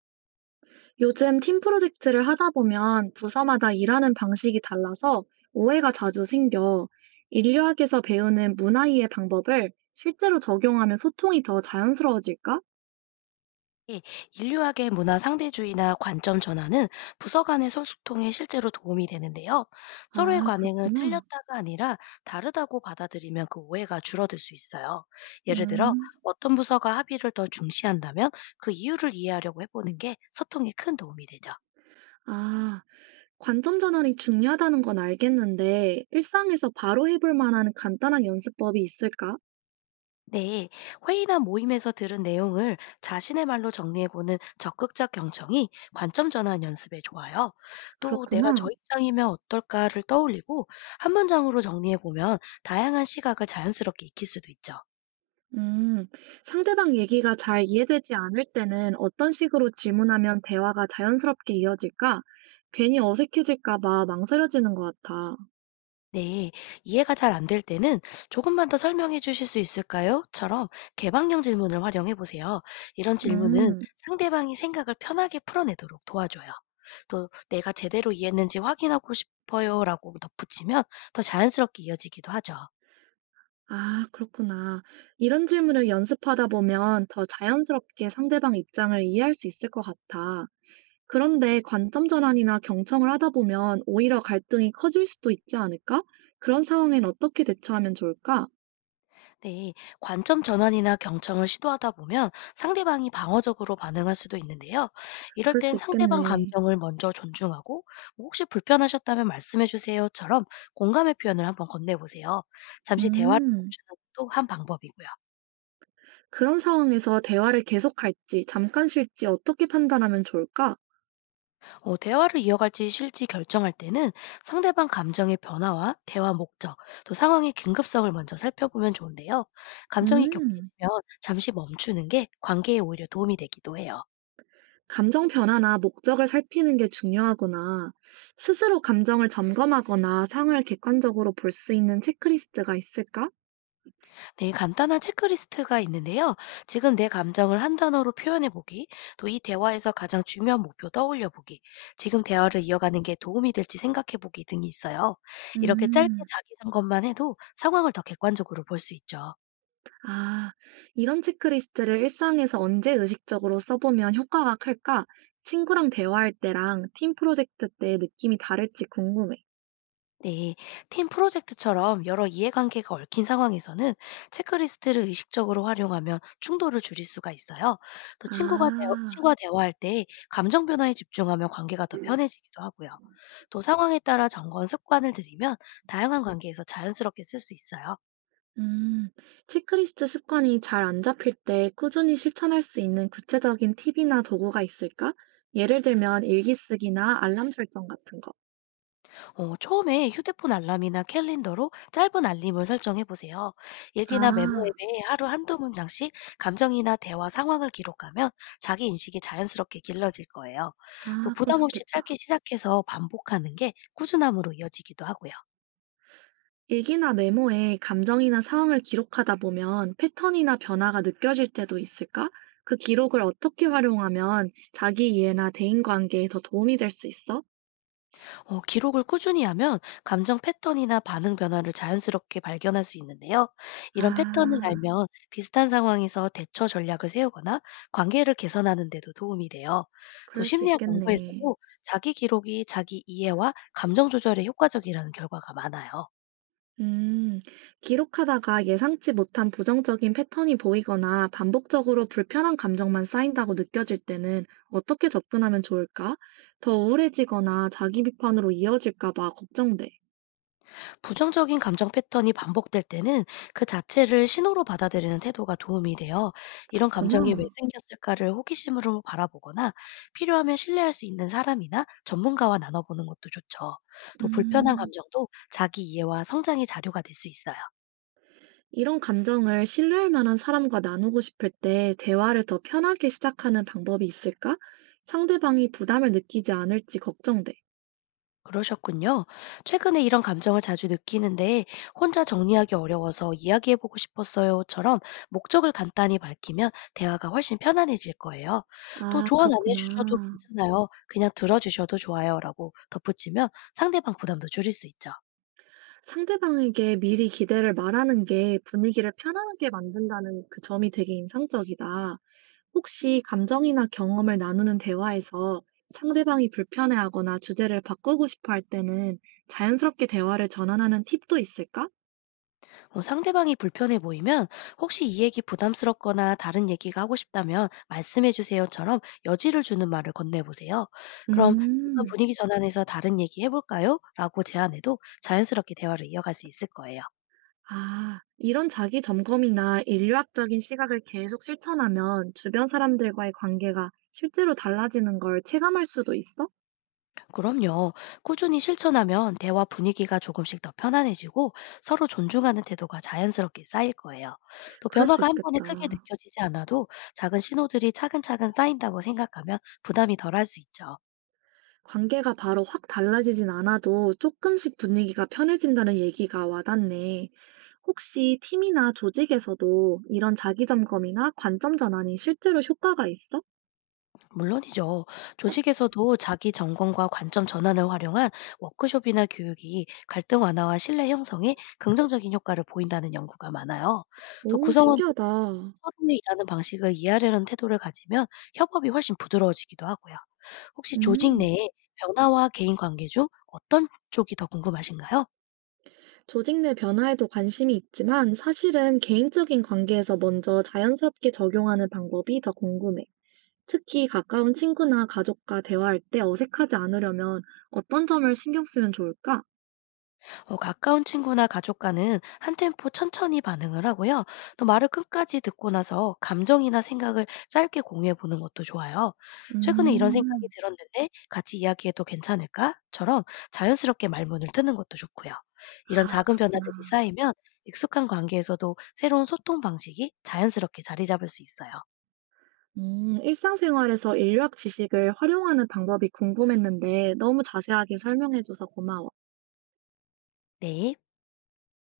요즘 팀 프로젝트를 하다 보면 부서마다 일하는 방식이 달라서 오해가 자주 생겨. 인류학에서 배우는 문화이해 방법을 실제로 적용하면 소통이 더 자연스러워질까? 예, 인류학의 문화 상대주의나 관점 전환은 부서 간의 소통에 실제로 도움이 되는데요. 서로의 아, 관행을 그렇구나. 틀렸다가 아니라 다르다고 받아들이면 그 오해가 줄어들 수 있어요. 예를 들어 음. 어떤 부서가 합의를 더 중시한다면 그 이유를 이해하려고 해보는 게 소통에 큰 도움이 되죠. 아, 관점 전환이 중요하다는 건 알겠는데, 일상에서 바로 해볼 만한 간단한 연습법이 있을까? 네, 회의나 모임에서 들은 내용을 자신의 말로 정리해보는 적극적 경청이 관점 전환 연습에 좋아요. 또 내가 저 그렇구나. 입장이면 어떨까를 떠올리고 한 문장으로 정리해보면 다양한 시각을 자연스럽게 익힐 수도 있죠. 음, 상대방 얘기가 잘 이해되지 않을 때는 어떤 식으로 질문하면 대화가 자연스럽게 이어질까? 괜히 어색해질까 봐 망설여지는 것 같아. 네, 이해가 잘 안 될 때는 조금만 더 설명해 주실 수 있을까요? 처럼 개방형 질문을 활용해 보세요. 이런 질문은 음, 상대방이 생각을 편하게 풀어내도록 도와줘요. 또 내가 제대로 이해했는지 확인하고 싶어요라고 덧붙이면 더 자연스럽게 이어지기도 하죠. 아, 그렇구나. 이런 질문을 연습하다 보면 더 자연스럽게 상대방 입장을 이해할 수 있을 것 같아. 그런데 관점 전환이나 경청을 하다 보면 오히려 갈등이 커질 수도 있지 않을까? 그런 상황엔 어떻게 대처하면 좋을까? 네, 관점 전환이나 경청을 시도하다 보면 상대방이 방어적으로 반응할 수도 있는데요. 이럴 그럴 땐 수 상대방 있겠네. 감정을 먼저 존중하고, 뭐 혹시 불편하셨다면 말씀해 주세요처럼 공감의 표현을 한번 건네보세요. 잠시 대화를 음. 멈추는 것도 한 방법이고요. 그런 상황에서 대화를 계속할지 잠깐 쉴지 어떻게 판단하면 좋을까? 대화를 이어갈지 실지 결정할 때는 상대방 감정의 변화와 대화 목적, 또 상황의 긴급성을 먼저 살펴보면 좋은데요. 감정이 음, 격해지면 잠시 멈추는 게 관계에 오히려 도움이 되기도 해요. 감정 변화나 목적을 살피는 게 중요하구나. 스스로 감정을 점검하거나 상황을 객관적으로 볼 수 있는 체크리스트가 있을까? 네, 간단한 체크리스트가 있는데요. 지금 내 감정을 한 단어로 표현해 보기, 또 이 대화에서 가장 중요한 목표 떠올려 보기, 지금 대화를 이어가는 게 도움이 될지 생각해 보기 등이 있어요. 이렇게 짧게 음, 자기 전것만 해도 상황을 더 객관적으로 볼 수 있죠. 아, 이런 체크리스트를 일상에서 언제 의식적으로 써보면 효과가 클까? 친구랑 대화할 때랑 팀 프로젝트 때 느낌이 다를지 궁금해. 네, 팀 프로젝트처럼 여러 이해관계가 얽힌 상황에서는 체크리스트를 의식적으로 활용하면 충돌을 줄일 수가 있어요. 또 친구가 대 아. 친구와 대화할 때 감정 변화에 집중하면 관계가 더 편해지기도 하고요. 또 상황에 따라 점검 습관을 들이면 다양한 관계에서 자연스럽게 쓸 수 있어요. 음, 체크리스트 습관이 잘 안 잡힐 때 꾸준히 실천할 수 있는 구체적인 팁이나 도구가 있을까? 예를 들면 일기 쓰기나 알람 설정 같은 거. 처음에 휴대폰 알람이나 캘린더로 짧은 알림을 설정해 보세요. 일기나 메모 아, 앱에 하루 한두 문장씩 감정이나 대화 상황을 기록하면 자기 인식이 자연스럽게 길러질 거예요. 또 아, 그건 부담 없이 짧게 좋겠다. 시작해서 반복하는 게 꾸준함으로 이어지기도 하고요. 일기나 메모에 감정이나 상황을 기록하다 보면 패턴이나 변화가 느껴질 때도 있을까? 그 기록을 어떻게 활용하면 자기 이해나 대인관계에 더 도움이 될 수 있어? 기록을 꾸준히 하면 감정 패턴이나 반응 변화를 자연스럽게 발견할 수 있는데요. 이런 패턴을 아, 알면 비슷한 상황에서 대처 전략을 세우거나 관계를 개선하는 데도 도움이 돼요. 또 그럴 수 심리학 있겠네. 연구에서도 자기 기록이 자기 이해와 감정 조절에 효과적이라는 결과가 많아요. 음, 기록하다가 예상치 못한 부정적인 패턴이 보이거나 반복적으로 불편한 감정만 쌓인다고 느껴질 때는 어떻게 접근하면 좋을까? 더 우울해지거나 자기 비판으로 이어질까 봐 걱정돼. 부정적인 감정 패턴이 반복될 때는 그 자체를 신호로 받아들이는 태도가 도움이 돼요. 이런 감정이 왜 그렇구나. 생겼을까를 호기심으로 바라보거나 필요하면 신뢰할 수 있는 사람이나 전문가와 나눠보는 것도 좋죠. 또 불편한 음, 감정도 자기 이해와 성장의 자료가 될 수 있어요. 이런 감정을 신뢰할 만한 사람과 나누고 싶을 때 대화를 더 편하게 시작하는 방법이 있을까? 상대방이 부담을 느끼지 않을지 걱정돼. 그러셨군요. 최근에 이런 감정을 자주 느끼는데 혼자 정리하기 어려워서 이야기해보고 싶었어요.처럼 목적을 간단히 밝히면 대화가 훨씬 편안해질 거예요. 또 아, 조언 안 해주셔도 그렇구나. 괜찮아요. 그냥 들어주셔도 좋아요.라고 덧붙이면 상대방 부담도 줄일 수 있죠. 상대방에게 미리 기대를 말하는 게 분위기를 편안하게 만든다는 그 점이 되게 인상적이다. 혹시 감정이나 경험을 나누는 대화에서 상대방이 불편해하거나 주제를 바꾸고 싶어 할 때는 자연스럽게 대화를 전환하는 팁도 있을까? 상대방이 불편해 보이면 혹시 이 얘기 부담스럽거나 다른 얘기가 하고 싶다면 말씀해 주세요처럼 여지를 주는 말을 건네보세요. 그럼 잠깐 음, 분위기 전환해서 다른 얘기 해볼까요? 라고 제안해도 자연스럽게 대화를 이어갈 수 있을 거예요. 아, 이런 자기 점검이나 인류학적인 시각을 계속 실천하면 주변 사람들과의 관계가 실제로 달라지는 걸 체감할 수도 있어? 그럼요. 꾸준히 실천하면 대화 분위기가 조금씩 더 편안해지고 서로 존중하는 태도가 자연스럽게 쌓일 거예요. 또 그럴 수 변화가 한 번에 크게 있겠다. 느껴지지 않아도 작은 신호들이 차근차근 쌓인다고 생각하면 부담이 덜할 수 있죠. 관계가 바로 확 달라지진 않아도 조금씩 분위기가 편해진다는 얘기가 와닿네. 혹시 팀이나 조직에서도 이런 자기 점검이나 관점 전환이 실제로 효과가 있어? 물론이죠. 조직에서도 자기 전공과 관점 전환을 활용한 워크숍이나 교육이 갈등 완화와 신뢰 형성에 긍정적인 효과를 보인다는 연구가 많아요. 또 오, 구성원들이 신기하다. 서로의 일하는 방식을 이해하려는 태도를 가지면 협업이 훨씬 부드러워지기도 하고요. 혹시 조직 음, 내에 변화와 개인 관계 중 어떤 쪽이 더 궁금하신가요? 조직 내 변화에도 관심이 있지만 사실은 개인적인 관계에서 먼저 자연스럽게 적용하는 방법이 더 궁금해. 특히 가까운 친구나 가족과 대화할 때 어색하지 않으려면 어떤 점을 신경 쓰면 좋을까? 가까운 친구나 가족과는 한 템포 천천히 반응을 하고요. 또 말을 끝까지 듣고 나서 감정이나 생각을 짧게 공유해 보는 것도 좋아요. 최근에 이런 생각이 음, 들었는데 같이 이야기해도 괜찮을까?처럼 자연스럽게 말문을 트는 것도 좋고요. 이런 아, 작은 그렇구나. 변화들이 쌓이면 익숙한 관계에서도 새로운 소통 방식이 자연스럽게 자리 잡을 수 있어요. 일상생활에서 인류학 지식을 활용하는 방법이 궁금했는데 너무 자세하게 설명해줘서 고마워. 네.